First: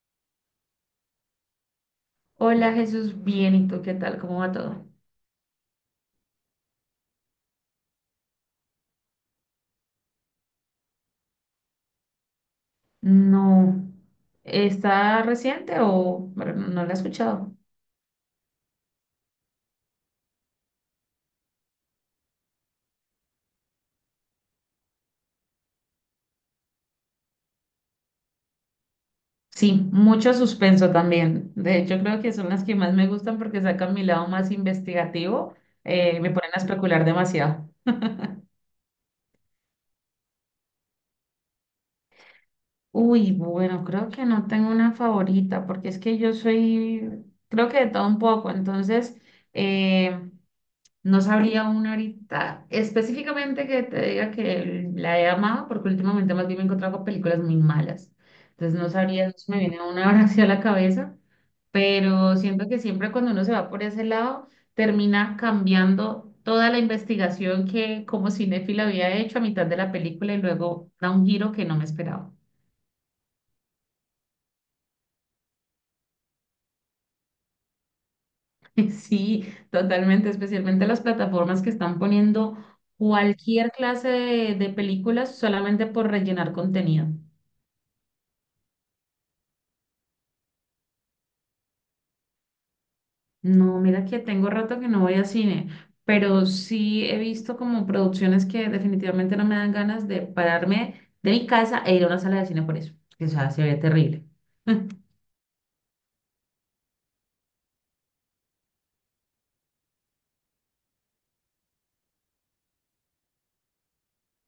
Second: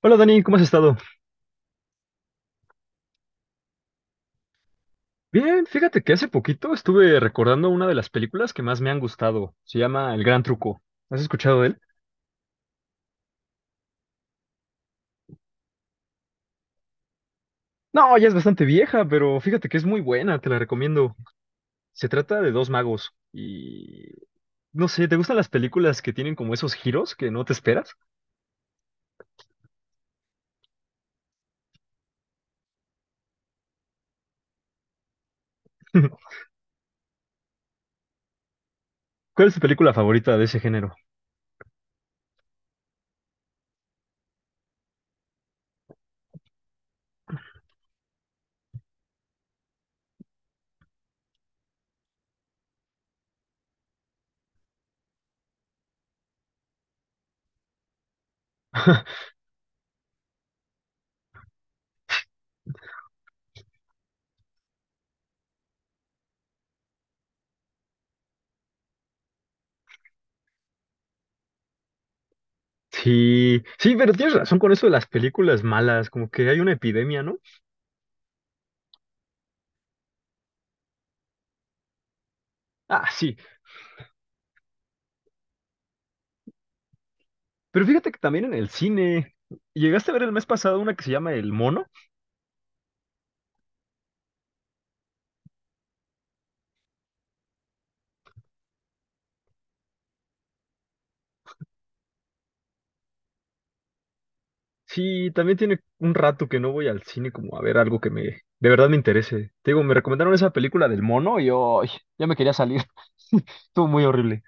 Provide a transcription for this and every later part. Hola Dani, ¿cómo has estado? Hola Jesús, bien, ¿y tú qué tal? ¿Cómo va todo? Bien, fíjate que hace poquito estuve recordando una de las películas que más me han gustado. Se llama El Gran Truco. ¿Has escuchado de él? No. ¿Está reciente o bueno, no la he escuchado? No, ya es bastante vieja, pero fíjate que es muy buena, te la recomiendo. Se trata de dos magos y... No sé, ¿te gustan las películas que tienen como esos giros que no te esperas? Sí, mucho suspenso también. De hecho, creo que son las que más me gustan porque sacan mi lado más investigativo. Me ponen a especular demasiado. ¿Cuál es tu película favorita de ese género? Uy, bueno, creo que no tengo una favorita porque es que yo soy, creo que de todo un poco, entonces, eh, no sabría una ahorita específicamente que te diga que la he amado, porque últimamente más bien me he encontrado con películas muy malas. Entonces no sabría, no se me viene una ahora hacia la cabeza, pero siento que siempre cuando uno se va por ese lado, termina cambiando toda la investigación que como cinéfila había hecho a mitad de la película y luego da un giro que no me esperaba. Sí, sí, pero tienes razón con eso de las películas malas, como que hay una epidemia, ¿no? Sí, totalmente, especialmente las plataformas que están poniendo Ah, sí, cualquier clase de películas solamente por rellenar contenido. pero fíjate que también en el cine... ¿Llegaste a ver el mes pasado una que se llama El Mono? No, mira que tengo rato que no voy a cine, pero sí he visto como producciones que definitivamente no me dan ganas de pararme de mi casa e ir a una sala de cine por eso, que o sea, se ve terrible. Sí, también tiene un rato que no voy al cine como a ver algo que me de verdad me interese. Te digo, me recomendaron esa película del mono y yo ay, ya me quería salir. Estuvo muy horrible.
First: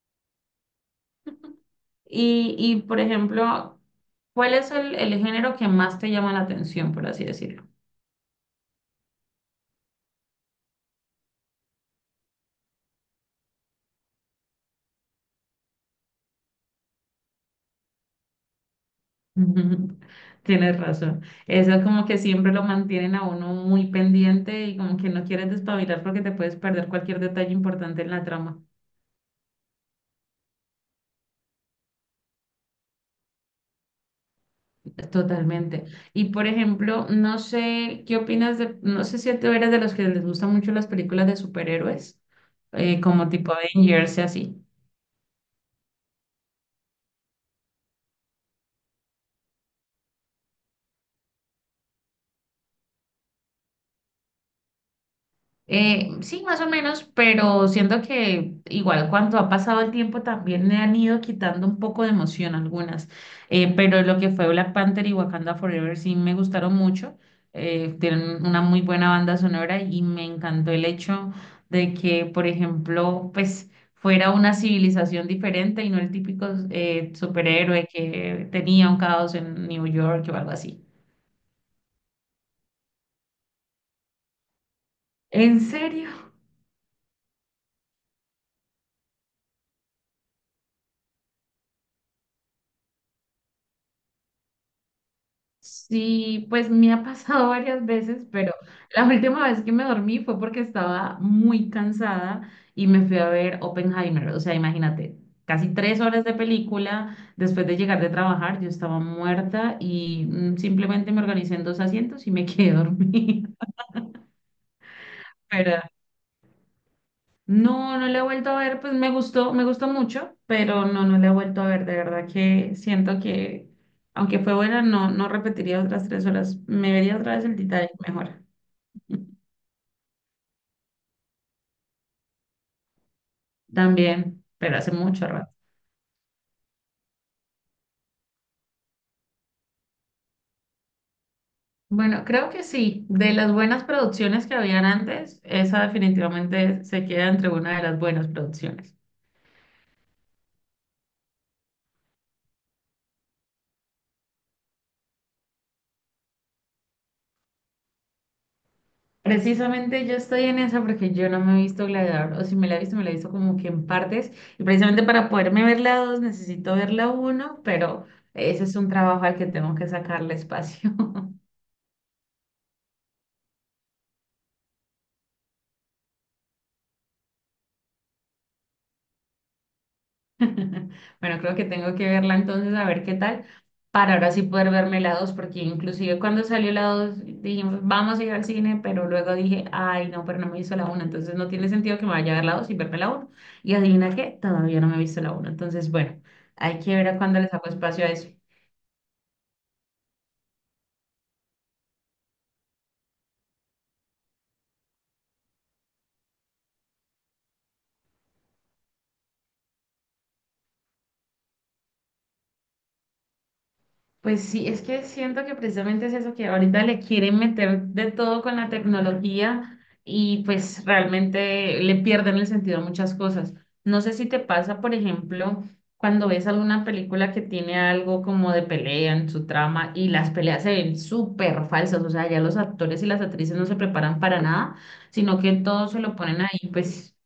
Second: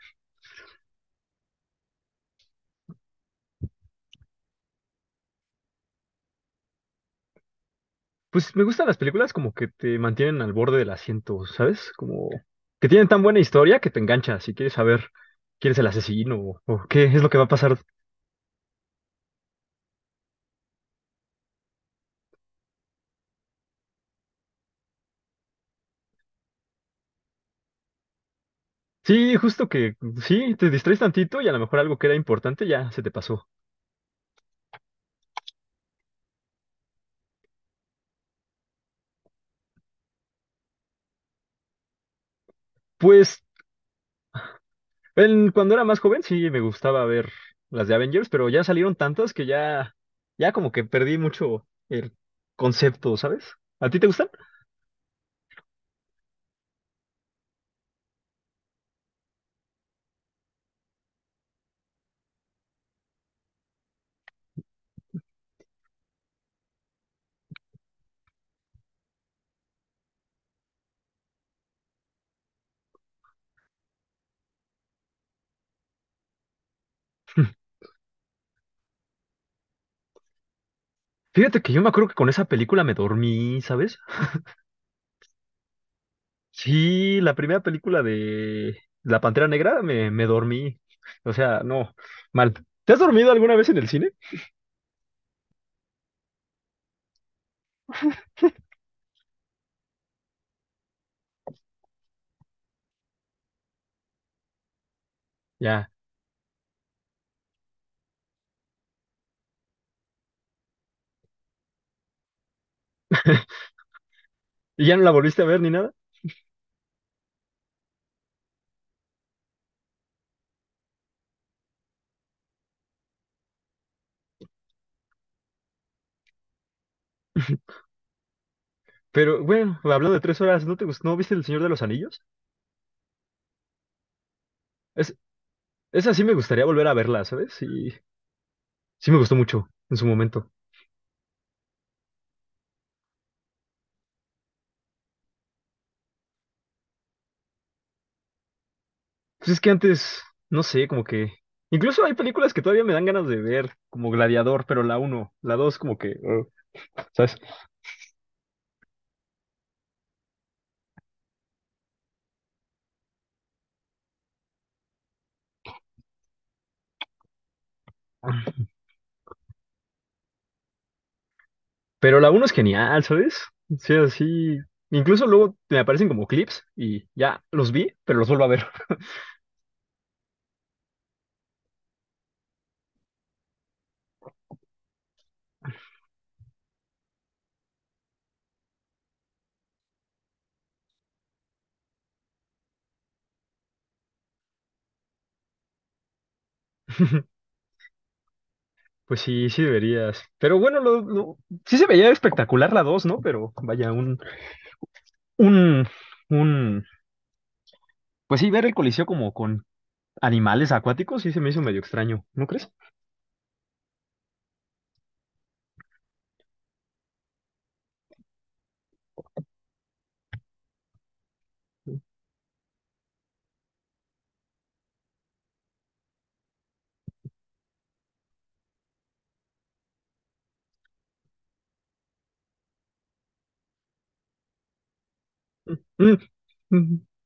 Y por ejemplo, ¿cuál es el género que más te llama la atención, por así decirlo? Pues me gustan las películas como que te mantienen al borde del asiento, ¿sabes? Como que tienen tan buena historia que te enganchas si quieres saber quién es el asesino o qué es lo que va a pasar. Ujú. Tienes razón. Eso como que siempre lo mantienen a uno muy pendiente y como que no quieres despabilar porque te puedes perder cualquier detalle importante en la trama. Sí, justo que sí, te distraes tantito y a lo mejor algo que era importante ya se te pasó. Totalmente. Y por ejemplo, no sé qué opinas de, no sé si tú eres de los que les gustan mucho las películas de superhéroes, como Pues tipo Avengers y así. Cuando era más joven sí me gustaba ver las de Avengers, pero ya salieron tantas que ya como que perdí mucho el concepto, ¿sabes? ¿A ti te gustan? Sí, más o menos, pero siento que igual cuando ha pasado el tiempo también le han ido quitando un poco de emoción algunas. Pero lo que fue Black Panther y Wakanda Forever sí me gustaron mucho. Tienen una muy buena banda sonora y me encantó el hecho de que, por ejemplo, pues fuera una civilización diferente y no el típico superhéroe que tenía un caos en New York o algo así. Fíjate que yo me acuerdo que con esa película me dormí, ¿sabes? ¿En serio? Sí, la primera película de La Pantera Negra me dormí. O sea, no, mal. ¿Te has dormido alguna vez en el cine? Sí, pues me ha pasado varias veces, pero la última vez que me dormí fue porque estaba muy cansada y me fui a ver Oppenheimer. O sea, imagínate, casi Ya. 3 horas de película. Después de llegar de trabajar, yo estaba muerta y simplemente me organicé en dos asientos y me quedé dormida. ¿Y ya no la volviste a ver ni Pero nada? no, no la he vuelto a ver. Pues me gustó mucho, pero no, no la he vuelto a ver. De verdad que siento que, aunque fue buena, no, no repetiría otras 3 horas. Me vería otra vez el Titanic mejor. Pero bueno, hablando de 3 horas, ¿no te gustó? ¿No viste El Señor de los Anillos? También, pero hace Es, mucho rato. esa sí me gustaría volver a verla, ¿sabes? Sí, sí me gustó mucho en su momento. Bueno, creo que sí. De las buenas producciones que habían antes, esa definitivamente se queda entre una de las buenas producciones. Pues es que antes, no sé, como que... Incluso hay películas que todavía me dan ganas de ver, como Gladiador, pero la uno la 2 como que... ¿sabes? Precisamente yo estoy en esa porque yo no me he visto Gladiador, o si me la he visto, me la he visto como que en partes, y precisamente para poderme ver la dos necesito ver la uno, pero ese es un trabajo al que tengo que sacarle espacio. Pero la uno es genial, ¿sabes? O sea, sí, así... Incluso luego me aparecen como clips y ya los vi, pero los vuelvo a ver. Bueno, creo que tengo que verla entonces a ver qué tal, para ahora sí poder verme la 2, porque inclusive cuando salió la 2 dijimos, vamos a ir al cine, pero luego dije, ay, no, pero no me hizo la 1, entonces no tiene sentido que me vaya a ver la 2 y verme la uno. Y adivina qué, todavía no me he visto la uno, entonces bueno, hay que ver a cuándo le saco espacio a eso. Pues sí, sí deberías. Pero bueno, sí se veía espectacular la dos, ¿no? Pero vayaun, un... Pues sí, ver el Coliseo como con animales acuáticos sí se me hizo medio extraño, ¿no crees? Pues sí, es que siento que precisamente es eso que ahorita le quieren meter de todo con la tecnología y pues realmente le pierden el sentido a muchas cosas. No sé si te pasa, por ejemplo, cuando ves alguna película que tiene algo como de pelea en su trama y las peleas se ven súper falsas, o sea, ya los actores y las actrices no se preparan para nada, sino que todo se Mm, lo ponen ahí mm. pues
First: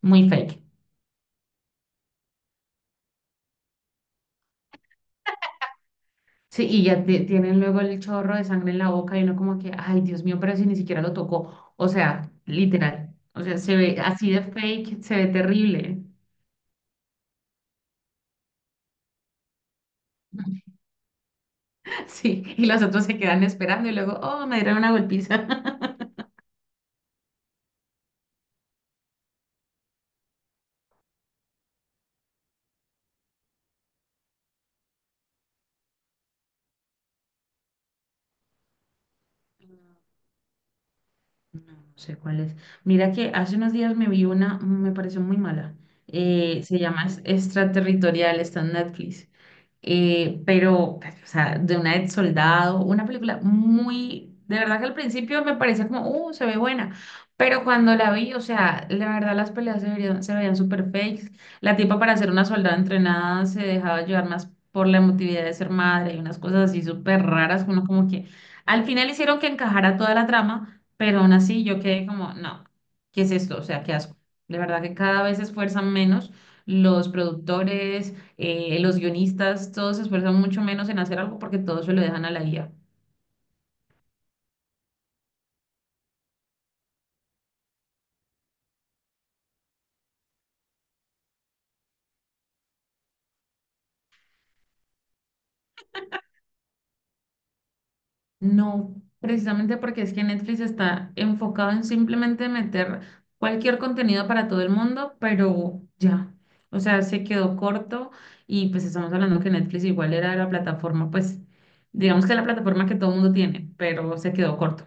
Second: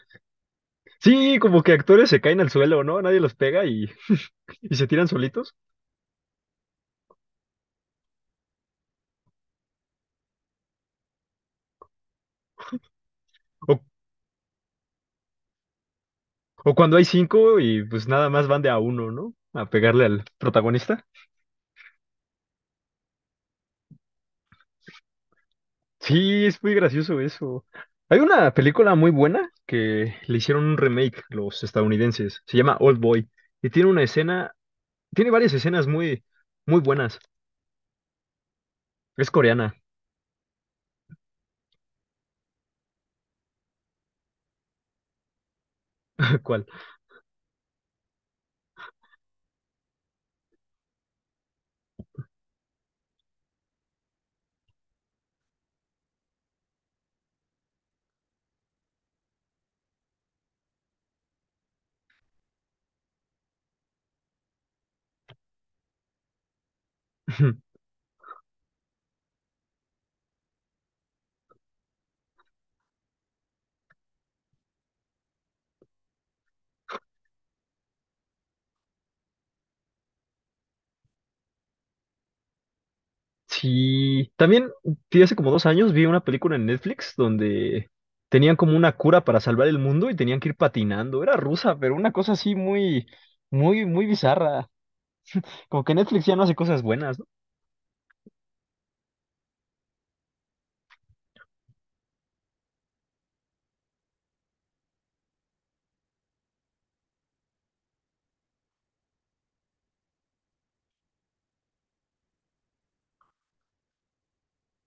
muy fake. Sí, como que actores se caen al suelo, ¿no? Nadie los pega y se tiran solitos. Sí, y ya tienen luego el chorro de sangre en la boca y uno como que, ay, Dios mío, pero si ni siquiera lo tocó. O sea, literal. O sea, se O, ve así de fake, se ve terrible. o cuando hay cinco y pues nada más van de a uno, ¿no? A pegarle al protagonista. Sí, y los otros se quedan esperando y luego, oh, me dieron una golpiza. Sí, es muy gracioso eso. Hay una película muy buena que le hicieron un remake los estadounidenses. Se llama Old Boy. Y tiene una escena, tiene varias escenas muy, muy buenas. Es coreana. No, no sé cuál es. Mira que hace unos días me vi una, me pareció muy mala. ¿Cuál? Se llama Extraterritorial, está en Netflix. Pero, pues, o sea, de una de soldado, una película muy, de verdad que al principio me parecía como, se ve buena, pero cuando la vi, o sea, la verdad las peleas se veían súper fakes, la tipa para ser una soldada entrenada se dejaba llevar más por la emotividad de ser madre y unas cosas así súper raras, uno como que al final hicieron que encajara toda la trama, pero aún así yo quedé como, no, ¿qué es esto? O sea, qué asco. De verdad que cada vez se esfuerzan menos los productores, los guionistas, todos se esfuerzan mucho menos en hacer algo porque todos se lo dejan a la IA. Sí, también vi hace como 2 años vi una película en Netflix donde tenían como una cura para salvar el mundo y tenían que ir patinando. Era rusa, pero una cosa así muy, muy, muy bizarra. Como que Netflix ya no hace cosas buenas, ¿no? No, precisamente porque es que Netflix está enfocado en simplemente meter cualquier contenido para todo el mundo, pero ya, o sea, se quedó corto y pues estamos hablando que Netflix igual era la plataforma, pues digamos que la plataforma que todo el mundo tiene, pero se quedó corto.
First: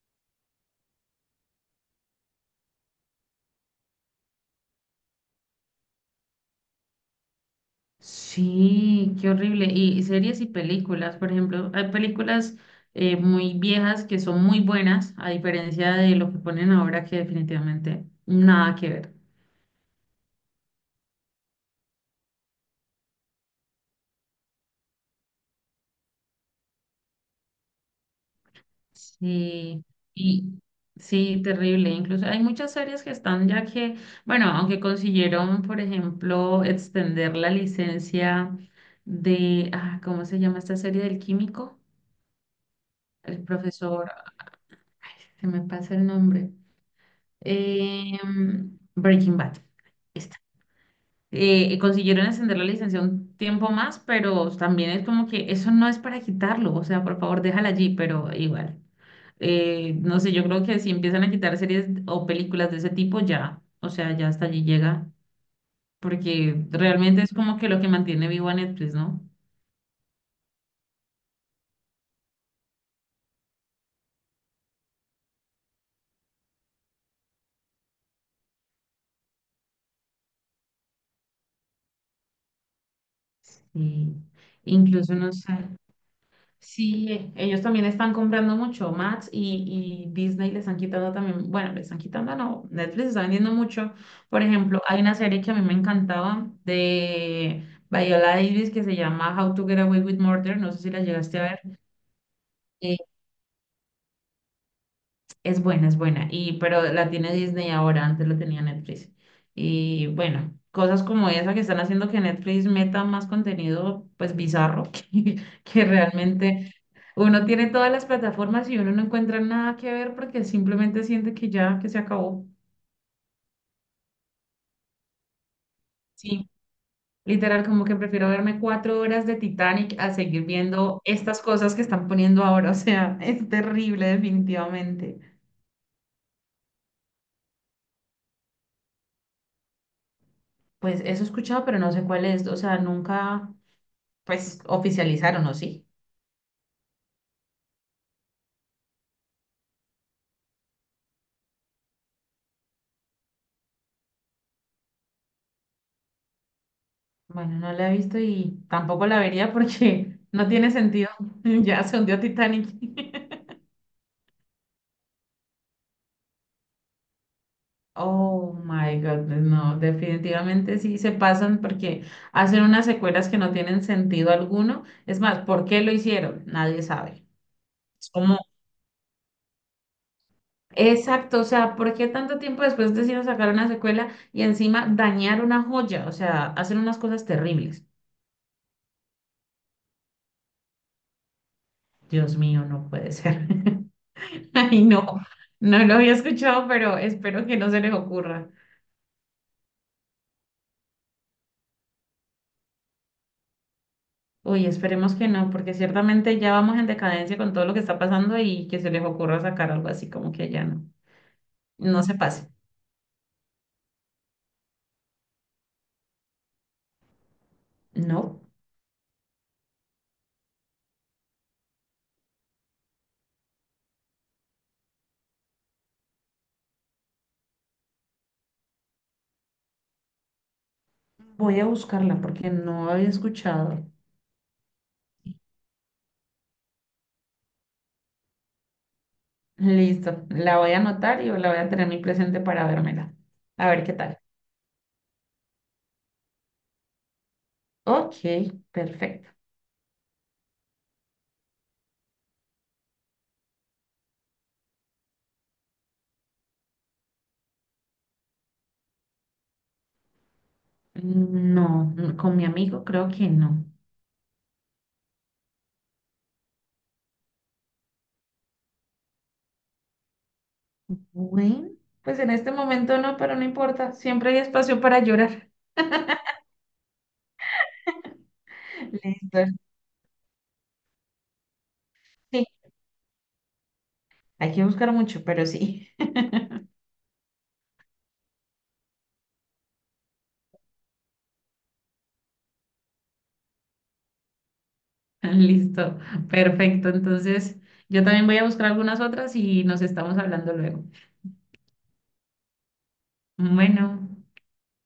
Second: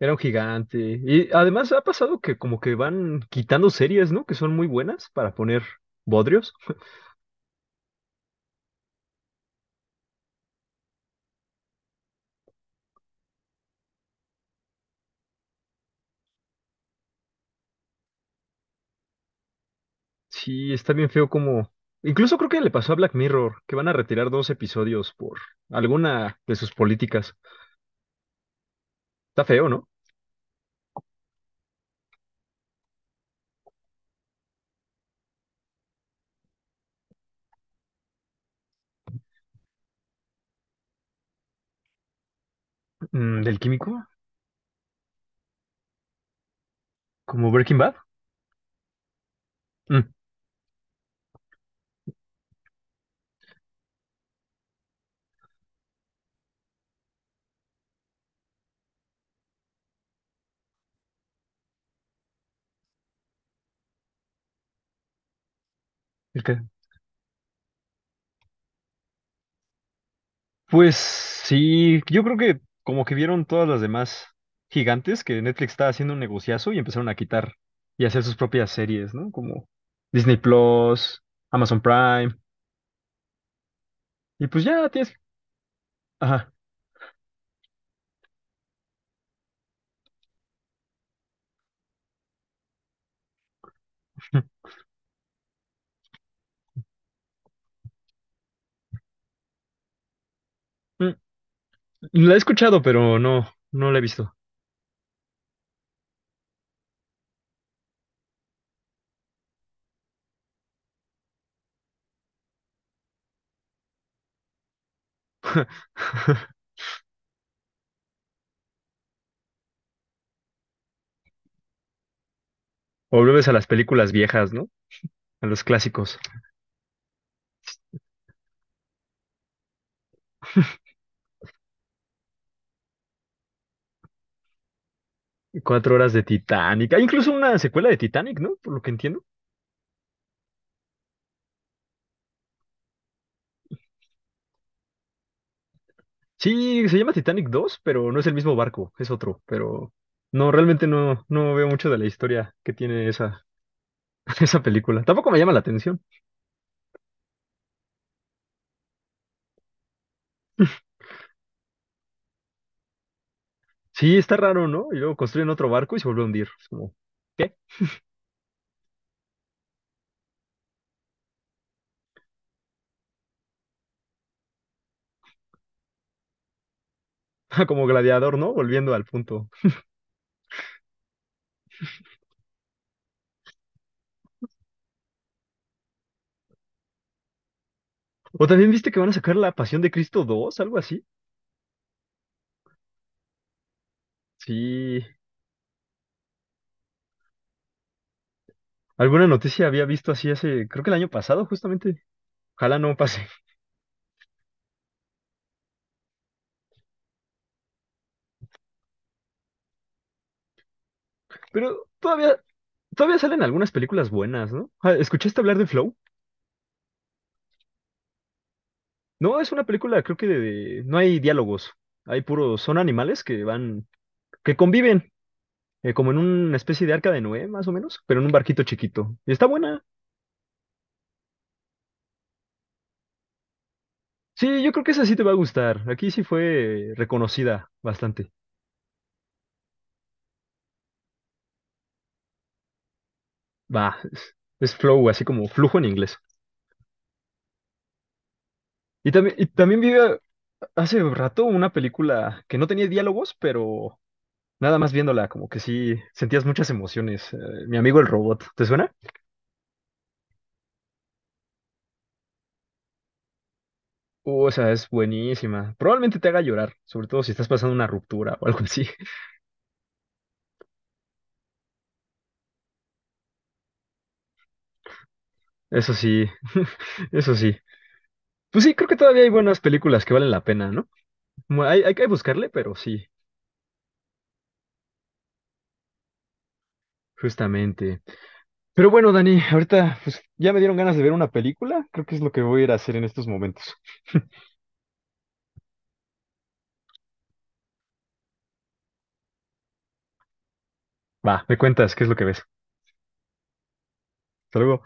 Era un gigante. Y además ha pasado que como que van quitando series, ¿no? Que son muy buenas para poner bodrios. Sí, qué horrible. Y series y películas, por ejemplo, hay películas muy viejas que son muy buenas, a diferencia de lo que ponen ahora que definitivamente nada que ver. Sí, está bien feo como... Incluso creo que le pasó a Black Mirror, que van a retirar 2 episodios por alguna de sus políticas. Está feo, Sí, ¿no? y sí, terrible. Incluso hay muchas series que están ya que, bueno, aunque consiguieron, por ejemplo, extender la licencia de, ¿cómo se llama esta serie del químico? Mm, El ¿del químico? profesor, ay, se me pasa el nombre. ¿Como Breaking Bad? Breaking Bad. Mm, Esta. Consiguieron extender la licencia un tiempo más, pero también es como que eso no es para quitarlo, o sea, por favor, déjala allí, pero igual. No sé, yo creo que si empiezan a quitar series o películas de ese tipo, ya, o sea, ya hasta allí llega, el que- porque realmente es como que lo que mantiene vivo a Netflix, ¿no? pues sí, yo creo que como que vieron todas las demás gigantes que Netflix estaba haciendo un negociazo y empezaron a quitar y hacer sus propias series, ¿no? Como Disney Plus, Amazon Prime, Sí. y pues ya tienes... Incluso no sé. Ajá. Sí, ellos también están comprando mucho. Max y Disney les han quitando también, bueno, les están quitando, no, Netflix está vendiendo mucho. Por ejemplo, hay una serie que a mí me encantaba de Viola Davis que se llama How to Get Away with Murder, no sé si la Mm, llegaste a ver. la he escuchado, pero no, no la he visto. Es buena, es buena. Y, pero la tiene Disney ahora, antes la tenía Netflix. Y bueno, cosas como esa que están haciendo que Netflix meta más contenido, pues bizarro, que realmente uno tiene todas las plataformas y uno no encuentra nada que ver porque simplemente siente que ya, que se acabó. O vuelves a las películas viejas, ¿no? A los clásicos. Sí, literal, como que prefiero verme 4 horas de Titanic a seguir viendo estas cosas que están poniendo ahora. O sea, es terrible, definitivamente. 4 horas de Titanic. Hay incluso una secuela de Titanic, ¿no? Por lo que entiendo. Pues eso he escuchado, pero no sé cuál es. O sea, nunca. Pues oficializaron, ¿o sí? Sí, se llama Titanic 2, pero no es el mismo barco, es otro, pero no, realmente no veo mucho de la historia que tiene esa, esa película. Tampoco me llama la atención. Bueno, no la he visto y tampoco la vería porque no tiene sentido. Ya se hundió Titanic. Sí, está raro, ¿no? Y luego construyen otro barco y se vuelve a hundir. Es como, ¿qué? Oh my God, no, definitivamente sí se pasan porque hacen unas secuelas que no tienen sentido alguno. Es más, ¿por qué lo hicieron? Nadie sabe. Como Es como, Gladiador, ¿no? Volviendo al punto. exacto, o sea, ¿por qué tanto tiempo después decidieron sacar una secuela y encima dañar una joya? O sea, hacen unas cosas terribles. O también viste que van a sacar La Pasión de Cristo 2, algo así. Dios mío, no puede ser. Ay, Sí, no, no lo había escuchado, pero espero que no se les ocurra. alguna noticia había visto así hace, creo que el año pasado, justamente. Ojalá no pase. Uy, esperemos que no, porque ciertamente ya vamos en decadencia con todo lo que está pasando y que se les ocurra sacar algo así como que ya no, Pero no se todavía, pase. todavía salen algunas películas buenas, ¿no? Ah, ¿escuchaste hablar de Flow? No, No, es una película, creo que no hay diálogos. Hay puros, son animales que van, que conviven, como en una especie de arca de Noé, más o menos, pero en un barquito chiquito. Y está buena. voy a buscarla porque no había escuchado. Sí, yo creo que esa sí te va a gustar. Aquí sí fue reconocida bastante. Listo, la voy a anotar y la voy a tener muy presente para vérmela. A ver qué Va, tal. Es flow, así como flujo en inglés. Ok, Y perfecto. también, y también hace rato una película que no tenía diálogos, pero nada más viéndola, como que sí sentías muchas emociones. Mi amigo el robot, ¿te suena? No, no, con mi amigo creo que no. Esa es buenísima. Probablemente te haga llorar, sobre todo si estás pasando una ruptura o algo así. Bueno, pues en este momento no, pero no importa, siempre hay espacio para llorar. Eso sí, eso sí. Pues sí, creo que todavía hay Listo. buenas películas que valen la pena, ¿no? Hay que Sí, buscarle, pero sí, hay que buscar mucho, pero sí. justamente. Pero bueno, Dani, ahorita pues ya me dieron ganas de ver una película. Creo que es lo que voy a ir a hacer en estos momentos. Listo, perfecto. Entonces, yo también voy a buscar algunas otras y nos estamos hablando luego. Va, me cuentas qué es lo que ves. Bueno. Hasta luego.